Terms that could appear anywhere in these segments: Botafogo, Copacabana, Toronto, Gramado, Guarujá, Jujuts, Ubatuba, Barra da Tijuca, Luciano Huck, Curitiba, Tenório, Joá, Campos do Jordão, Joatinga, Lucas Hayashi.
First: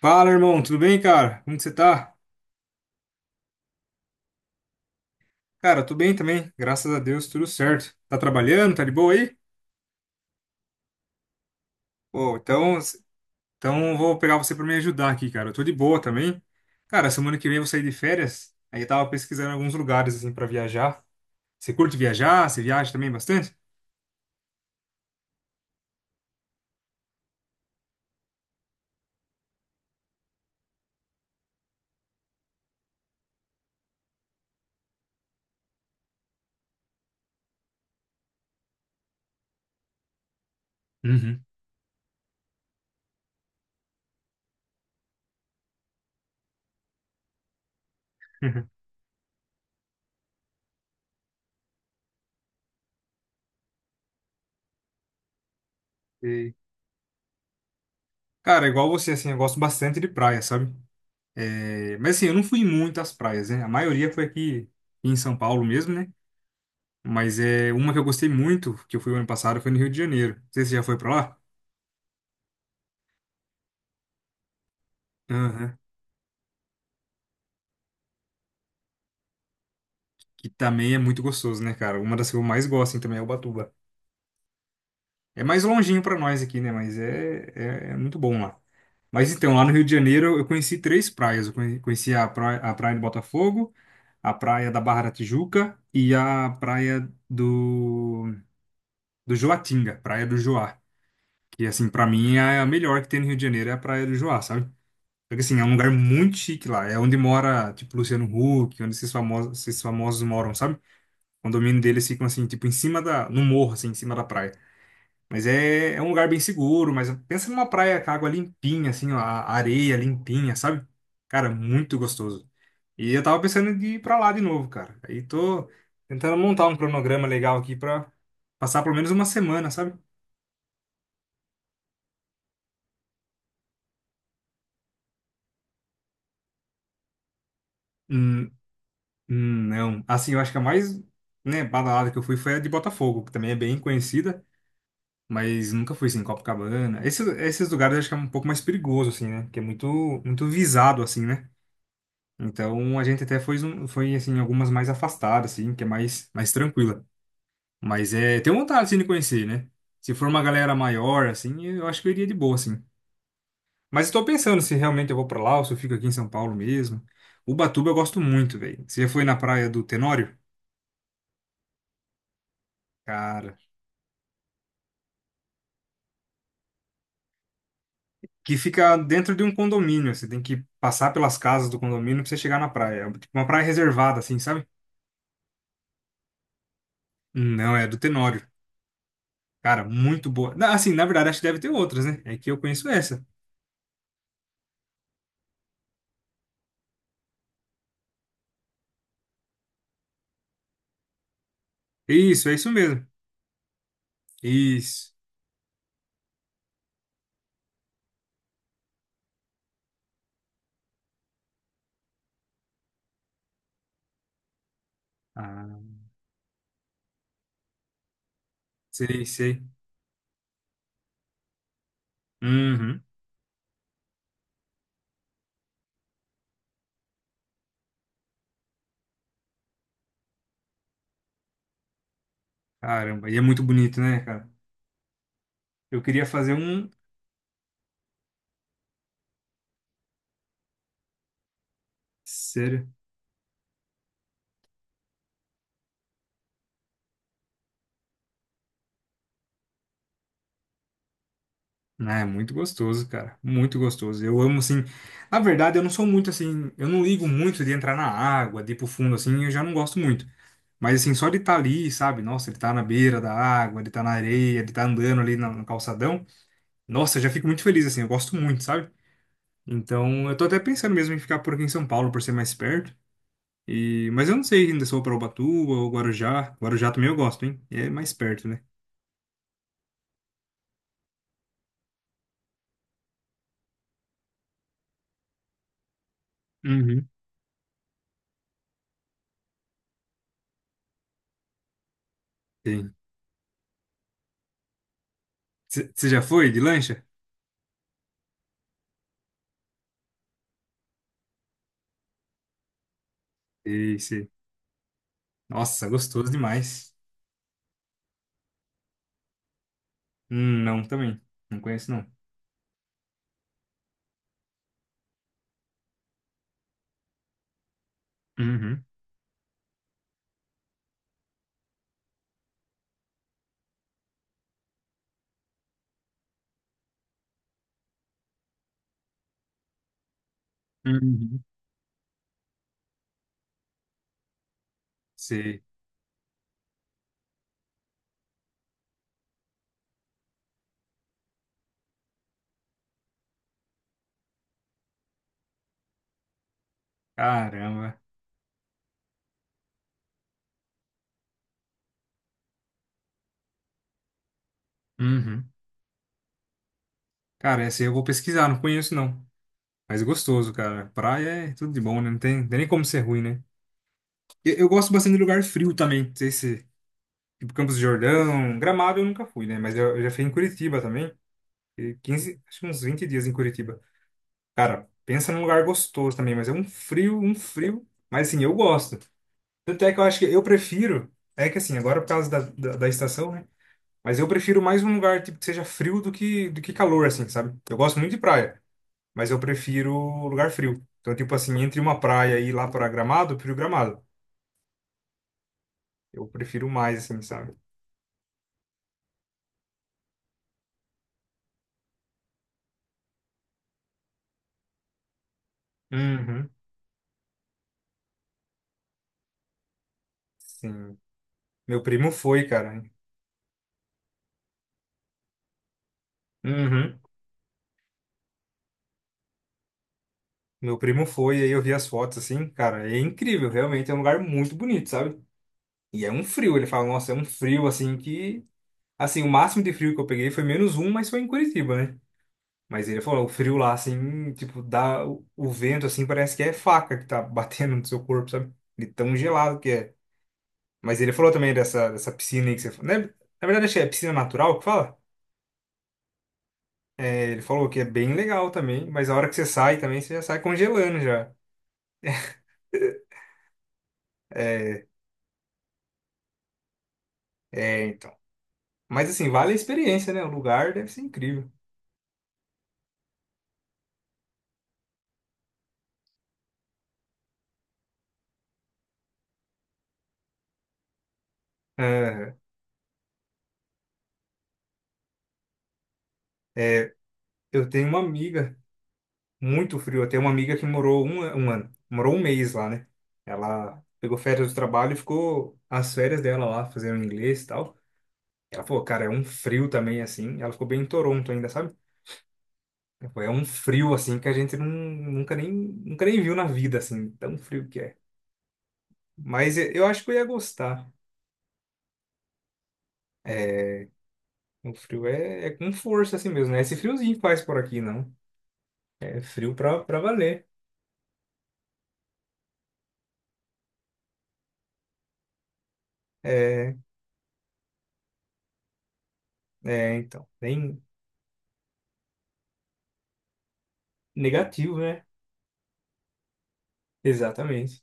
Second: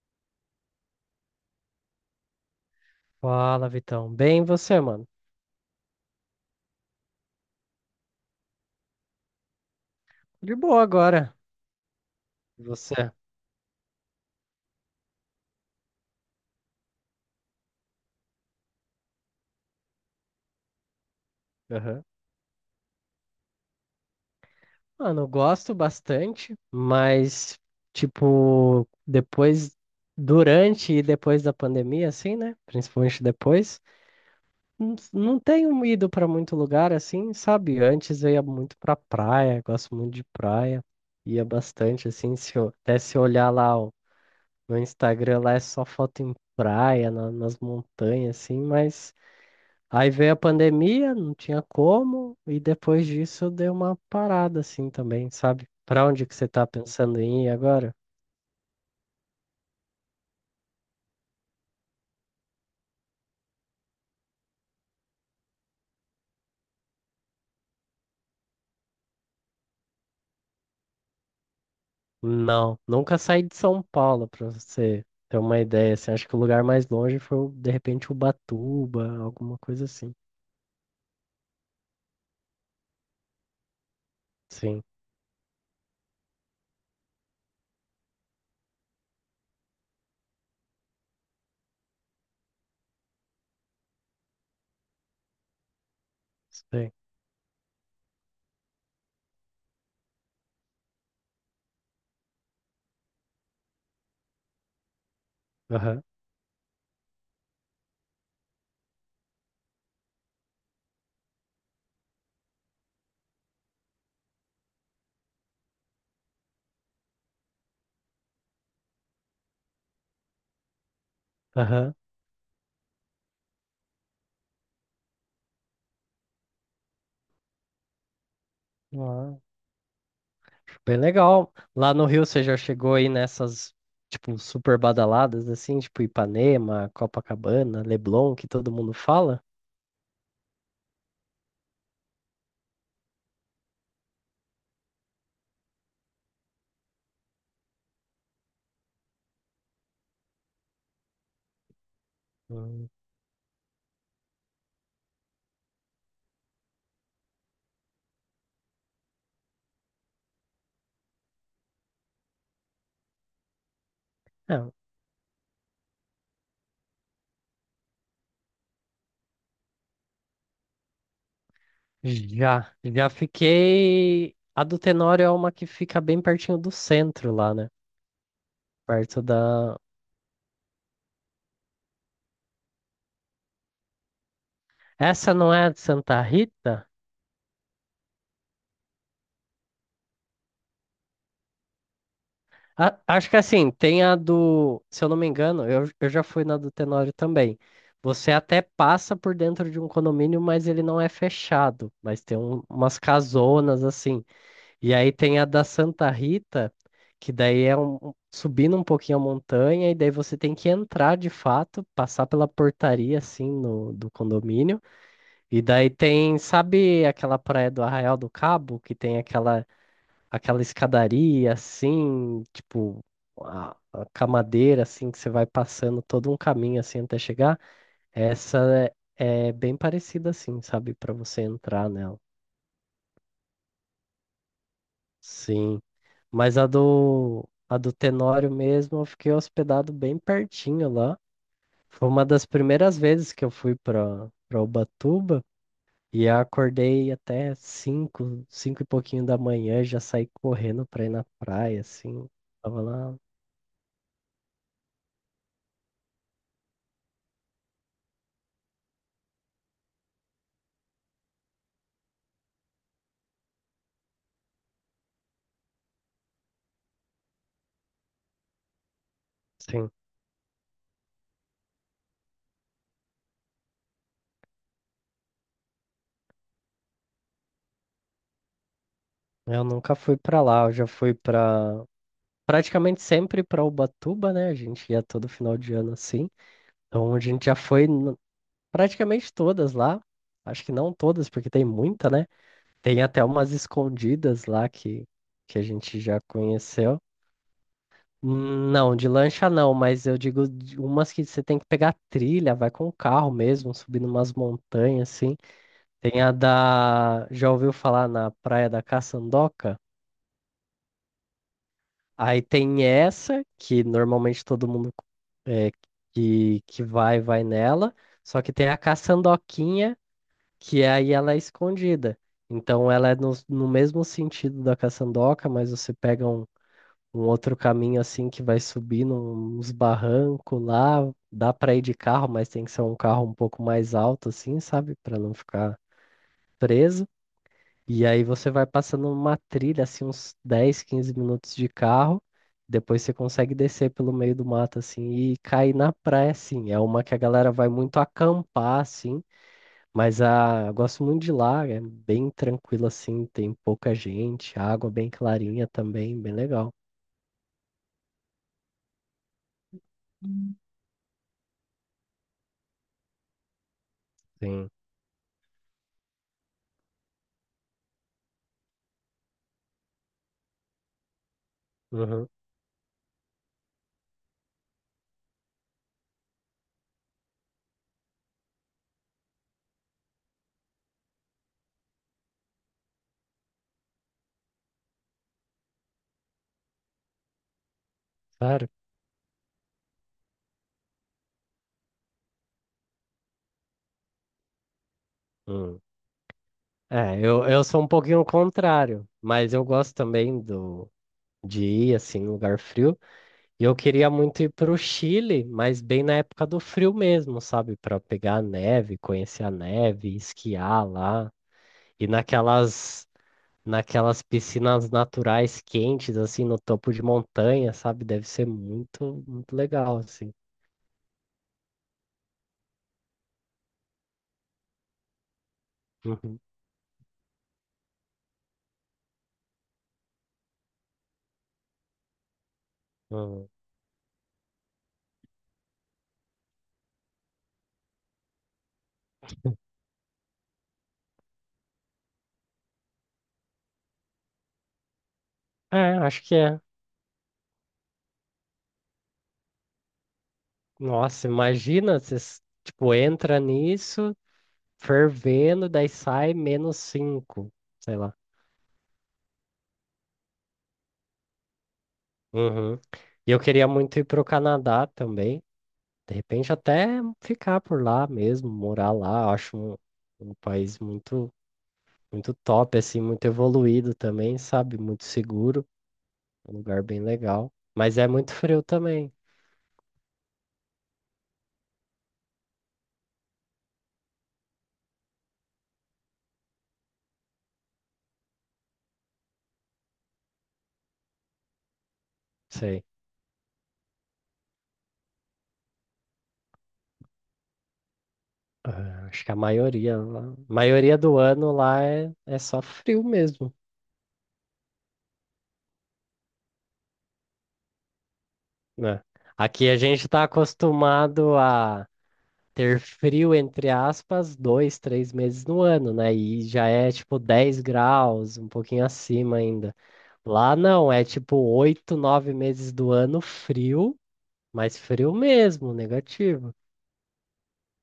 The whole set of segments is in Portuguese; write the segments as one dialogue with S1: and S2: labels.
S1: Fala, irmão, tudo bem, cara? Como que você tá?
S2: Fala, Vitão. Bem, e você, mano?
S1: Cara, tô bem também, graças a Deus, tudo certo. Tá trabalhando? Tá de boa aí?
S2: De boa agora.
S1: Pô,
S2: E
S1: então,
S2: você?
S1: eu vou pegar você pra me ajudar aqui, cara. Eu tô de boa também. Cara, semana que vem eu vou sair de férias, aí eu tava pesquisando alguns lugares, assim, pra viajar. Você curte
S2: Aham.
S1: viajar? Você viaja também bastante?
S2: Mano, eu gosto bastante, mas, tipo, depois, durante e depois da pandemia, assim, né? Principalmente depois, não tenho ido pra muito lugar, assim, sabe? Antes eu ia muito pra praia, gosto muito de praia, ia
S1: Uhum.
S2: bastante, assim, se eu, até se eu olhar lá ó, no Instagram, lá é só foto em praia, nas montanhas, assim, mas. Aí veio a pandemia, não tinha como, e depois disso deu uma parada assim também, sabe? Pra onde que você
S1: E,
S2: tá pensando em ir agora?
S1: cara, igual você, assim, eu gosto bastante de praia, sabe? É, mas assim, eu não fui muito às praias, né? A maioria foi aqui em São Paulo mesmo, né? Mas é uma que eu gostei muito, que eu fui ano passado, foi no Rio de Janeiro. Não sei se você já foi pra lá?
S2: Não, nunca saí de São Paulo, pra você ter uma
S1: Aham.
S2: ideia, assim, acho que o lugar mais longe foi, de repente, Ubatuba, alguma coisa assim.
S1: Que também é muito gostoso, né, cara? Uma das que eu mais gosto, assim, também é Ubatuba.
S2: Sim,
S1: É mais longinho pra nós aqui, né? Mas é, é muito bom lá. Mas então, lá no Rio de Janeiro, eu conheci três praias. Eu conheci a praia de Botafogo, a praia da Barra da Tijuca e a
S2: sei.
S1: praia do Joatinga, praia do Joá. Que, assim, pra mim, é a melhor que tem no Rio de Janeiro, é a praia do Joá, sabe? Porque assim, é um lugar
S2: Aham,
S1: muito chique lá. É onde mora, tipo, Luciano Huck, onde esses famosos moram, sabe? O condomínio deles ficam assim, tipo, no morro, assim, em cima da praia. Mas é um lugar bem seguro, mas pensa numa praia com água limpinha, assim, ó, a areia limpinha, sabe? Cara,
S2: aham.
S1: muito gostoso. E eu tava pensando de ir pra lá de novo, cara. Aí tô tentando montar um cronograma legal aqui pra passar pelo menos uma
S2: Ah,
S1: semana, sabe?
S2: bem legal. Lá no Rio você já chegou aí nessas, tipo, super badaladas, assim, tipo Ipanema, Copacabana, Leblon, que
S1: Hum,
S2: todo mundo fala?
S1: não. Assim, eu acho que a mais, né, badalada que eu fui foi a de Botafogo, que também é bem conhecida. Mas nunca fui, assim, em Copacabana. Esses lugares eu acho que é um pouco mais perigoso, assim, né? Porque é muito, muito visado, assim, né?
S2: Hum.
S1: Então a gente até foi, foi assim, em algumas mais afastadas, assim, que é mais, mais tranquila. Mas é, tenho vontade, assim, de conhecer, né? Se for uma galera maior, assim, eu acho que eu iria de boa, assim. Mas estou
S2: É,
S1: pensando se realmente eu vou pra lá ou se eu fico aqui em São Paulo mesmo. Ubatuba eu gosto muito, velho. Você já foi na praia do Tenório?
S2: Já
S1: Cara,
S2: fiquei. A do Tenório é uma que fica bem pertinho do centro lá, né?
S1: que fica
S2: Perto
S1: dentro de um
S2: da.
S1: condomínio. Você tem que passar pelas casas do condomínio pra você chegar na praia. É tipo uma praia reservada, assim, sabe?
S2: Essa não é a de Santa Rita?
S1: Não, é do Tenório. Cara, muito boa. Assim, na verdade, acho que deve ter outras, né? É que eu conheço essa.
S2: Acho que assim, tem a do. Se eu não me engano, eu já fui na do Tenório também. Você até passa por dentro de um condomínio, mas ele não é fechado. Mas tem
S1: Isso, é isso
S2: umas
S1: mesmo.
S2: casonas assim. E aí
S1: Isso.
S2: tem a da Santa Rita, que daí é um subindo um pouquinho a montanha, e daí você tem que entrar de fato, passar pela portaria assim no, do condomínio. E
S1: Ah,
S2: daí tem, sabe aquela praia do Arraial do Cabo, que tem
S1: sei,
S2: aquela,
S1: sei.
S2: aquela escadaria assim, tipo
S1: Uhum.
S2: a camadeira assim, que você vai passando todo um caminho assim até chegar? Essa é bem parecida assim, sabe, para você entrar nela.
S1: Caramba, e é muito bonito, né, cara?
S2: Sim.
S1: Eu queria fazer
S2: Mas a
S1: um.
S2: do, a do Tenório mesmo, eu fiquei hospedado bem pertinho lá. Foi uma das
S1: Sério.
S2: primeiras vezes que eu fui para Ubatuba e eu acordei até 5, 5 e pouquinho da manhã, já saí correndo para ir na praia,
S1: Ah, é
S2: assim.
S1: muito
S2: Tava
S1: gostoso,
S2: lá,
S1: cara. Muito gostoso. Eu amo, assim. Na verdade, eu não sou muito assim. Eu não ligo muito de entrar na água, de ir pro fundo, assim. Eu já não gosto muito. Mas assim, só de estar ali, sabe? Nossa, ele tá na beira da água, ele tá na areia, ele tá andando ali no calçadão. Nossa, eu já fico muito feliz, assim, eu gosto muito, sabe?
S2: sim.
S1: Então, eu tô até pensando mesmo em ficar por aqui em São Paulo, por ser mais perto. E... Mas eu não sei ainda se eu vou pra Ubatuba ou Guarujá. Guarujá também eu gosto, hein? É mais perto, né?
S2: Eu nunca fui para lá, eu já fui para praticamente sempre para Ubatuba, né? A gente ia todo final de ano assim.
S1: Uhum.
S2: Então a gente já foi praticamente todas lá. Acho que não todas, porque tem muita, né?
S1: Sim.
S2: Tem até umas escondidas lá que a gente
S1: Você
S2: já
S1: já foi de
S2: conheceu.
S1: lancha?
S2: Não, de lancha não, mas eu digo de umas que você tem que pegar trilha, vai com o carro mesmo,
S1: Sei,
S2: subindo
S1: sei.
S2: umas montanhas assim.
S1: Nossa,
S2: Tem
S1: gostoso
S2: a
S1: demais.
S2: da. Já ouviu falar na Praia da Caçandoca?
S1: Não, também. Não conheço, não.
S2: Aí tem essa, que normalmente todo mundo é, que vai nela. Só que tem a
S1: Uhum.
S2: Caçandoquinha, que aí ela é escondida. Então ela é no mesmo sentido da Caçandoca, mas você pega um outro caminho assim que vai subir uns barrancos lá.
S1: Uhum.
S2: Dá para ir de carro, mas tem que ser um carro um pouco mais alto, assim, sabe? Para não
S1: Sei.
S2: ficar preso. E aí você vai passando uma trilha, assim, uns 10 15 minutos de carro. Depois você consegue descer pelo meio do mato, assim, e cair na praia, assim. É uma que a galera vai
S1: Caramba.
S2: muito acampar, assim. Mas eu gosto muito de lá, é bem tranquilo, assim. Tem pouca gente, água bem
S1: Uhum.
S2: clarinha também, bem legal.
S1: Cara, essa aí eu vou pesquisar, não conheço, não. Mas gostoso, cara. Praia é tudo de bom, né? Não tem nem como ser ruim, né? Eu
S2: Sim.
S1: gosto bastante de lugar frio também. Não sei se, tipo, Campos do Jordão, Gramado eu nunca fui, né? Mas eu já fui em Curitiba também. E
S2: Uhum.
S1: 15, acho que uns 20 dias em Curitiba. Cara, pensa num lugar gostoso também, mas é um frio, um frio. Mas assim, eu gosto. Tanto é que eu acho que eu prefiro. É que assim, agora por causa da estação, né? Mas eu prefiro mais um lugar, tipo, que seja frio do que calor, assim, sabe? Eu gosto muito de praia,
S2: Claro.
S1: mas eu prefiro lugar frio. Então, tipo assim, entre uma praia e ir lá para Gramado.
S2: Hum.
S1: Eu prefiro mais,
S2: É,
S1: assim,
S2: eu,
S1: sabe?
S2: eu sou um pouquinho o contrário, mas eu gosto também de ir assim, em lugar frio. E eu queria muito ir para o Chile, mas bem na época
S1: Uhum.
S2: do frio mesmo, sabe? Para pegar a neve, conhecer a neve, esquiar
S1: Sim.
S2: lá.
S1: Meu
S2: E
S1: primo foi, cara.
S2: naquelas piscinas naturais quentes, assim, no topo
S1: Uhum.
S2: de montanha, sabe? Deve ser muito, muito legal, assim.
S1: Meu primo foi, aí eu vi as fotos, assim, cara, é incrível, realmente é um lugar muito bonito, sabe? E é um
S2: Uhum.
S1: frio, ele fala, nossa, é um frio, assim, que... Assim, o máximo de frio que eu peguei foi menos um, mas foi em Curitiba, né? Mas ele falou, o
S2: Uhum.
S1: frio lá, assim, tipo, dá... O vento, assim, parece que é faca que tá batendo no seu corpo, sabe? De tão gelado que é. Mas ele falou também dessa piscina aí que você falou, né? Na verdade, acho que é piscina natural que fala.
S2: É, acho que é.
S1: É, ele falou que é bem legal também, mas a hora que você sai também, você já sai congelando
S2: Nossa,
S1: já.
S2: imagina, você tipo, entra nisso, fervendo, daí sai -5,
S1: É,
S2: sei lá.
S1: então. Mas assim, vale a experiência, né? O lugar deve ser incrível.
S2: Uhum. E eu queria muito ir pro Canadá também. De repente até ficar por lá mesmo, morar lá. Eu acho um país muito, muito
S1: Aham.
S2: top, assim, muito evoluído também, sabe? Muito seguro, um lugar
S1: É,
S2: bem legal.
S1: eu tenho
S2: Mas
S1: uma
S2: é muito
S1: amiga,
S2: frio também,
S1: muito frio. Eu tenho uma amiga que morou um ano, morou um mês lá, né? Ela pegou férias do trabalho e ficou as férias dela lá, fazendo inglês e tal. Ela falou, cara, é um frio também, assim. Ela ficou bem em Toronto ainda, sabe?
S2: sei.
S1: Tipo, é um frio assim que a gente não, nunca nem viu na vida, assim, tão frio que é.
S2: Ah, acho que a
S1: Mas eu
S2: maioria,
S1: acho que eu ia gostar.
S2: maioria do ano lá é só frio mesmo,
S1: É, o frio é com força assim mesmo, né? Esse friozinho que faz por aqui, não.
S2: né?
S1: É frio
S2: Aqui a
S1: pra
S2: gente tá
S1: valer.
S2: acostumado a ter frio, entre aspas, 2, 3 meses no ano, né? E já
S1: É,
S2: é tipo 10 graus, um pouquinho acima ainda.
S1: então,
S2: Lá
S1: bem
S2: não, é tipo 8, 9 meses do ano frio, mas
S1: negativo, né?
S2: frio mesmo, negativo.
S1: Exatamente.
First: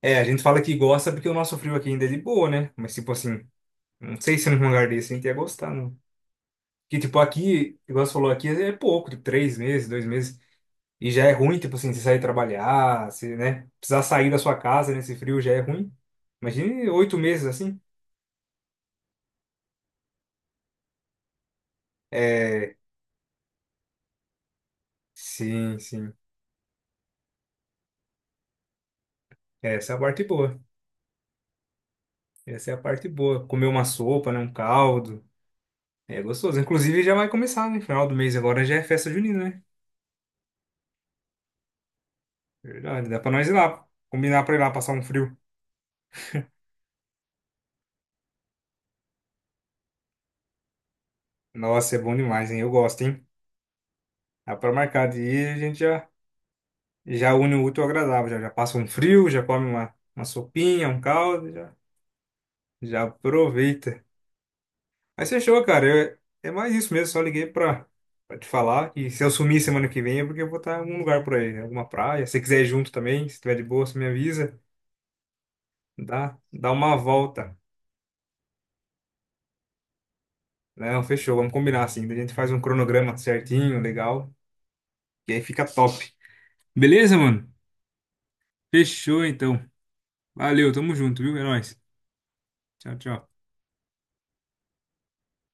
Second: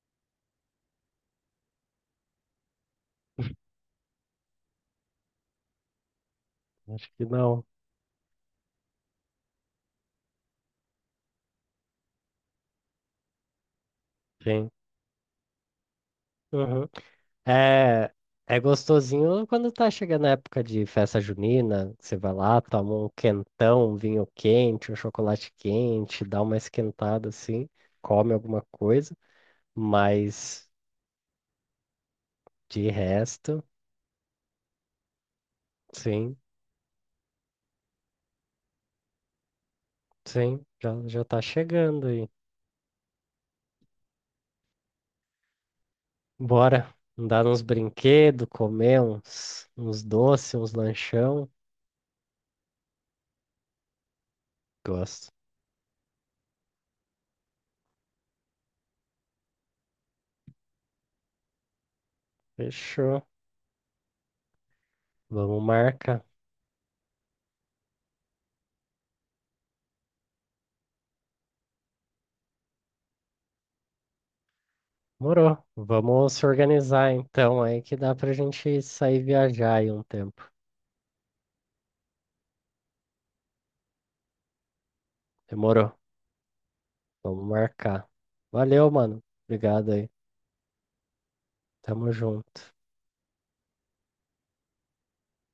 S1: É, a gente fala que gosta porque o nosso frio aqui ainda é de boa, né? Mas tipo assim, não sei se num lugar desse a gente ia gostar, não. Que
S2: Acho
S1: tipo
S2: que não.
S1: aqui, igual você falou aqui, é pouco, tipo 3 meses, 2 meses. E já é ruim, tipo assim, você sair trabalhar, se, né? Precisar sair da sua
S2: Sim.
S1: casa nesse frio já é ruim. Imagine
S2: Uhum.
S1: 8 meses assim.
S2: É, é gostosinho quando tá chegando a época de festa junina, que você vai lá,
S1: É,
S2: toma um quentão, um vinho quente, um chocolate
S1: sim, sim.
S2: quente, dá uma esquentada assim, come alguma coisa,
S1: Essa é a parte boa.
S2: mas
S1: Essa é a
S2: de
S1: parte boa.
S2: resto.
S1: Comer uma sopa, né? Um caldo. É
S2: Sim,
S1: gostoso. Inclusive já vai começar, né? Final do mês agora já é festa junina, né?
S2: sim, já tá chegando aí.
S1: Verdade. Dá pra nós ir lá. Combinar pra ir lá passar um frio.
S2: Bora andar nos brinquedos, comer uns doces, uns lanchão.
S1: Nossa, é bom demais, hein? Eu gosto, hein? Dá pra marcar de
S2: Gosto.
S1: ir, a gente já une o útil ao agradável. Já passa um frio, já come uma sopinha, um caldo, já
S2: Fechou.
S1: aproveita. Mas fechou,
S2: Vamos
S1: cara. Eu-
S2: marcar.
S1: é mais isso mesmo. Só liguei pra te falar. E se eu sumir semana que vem é porque eu vou estar em algum lugar por aí, em alguma praia. Se você quiser ir junto também, se tiver de boa, você me avisa.
S2: Morou. Vamos
S1: Dá,
S2: se
S1: dá uma
S2: organizar
S1: volta.
S2: então aí que dá pra gente sair viajar aí um tempo.
S1: Não, fechou. Vamos combinar assim. Daí a gente faz um cronograma certinho, legal. E aí fica
S2: Demorou.
S1: top. Beleza,
S2: Vamos
S1: mano?
S2: marcar. Valeu, mano.
S1: Fechou então.
S2: Obrigado aí.
S1: Valeu, tamo junto, viu? É nóis.
S2: Tamo junto.
S1: Tchau, tchau.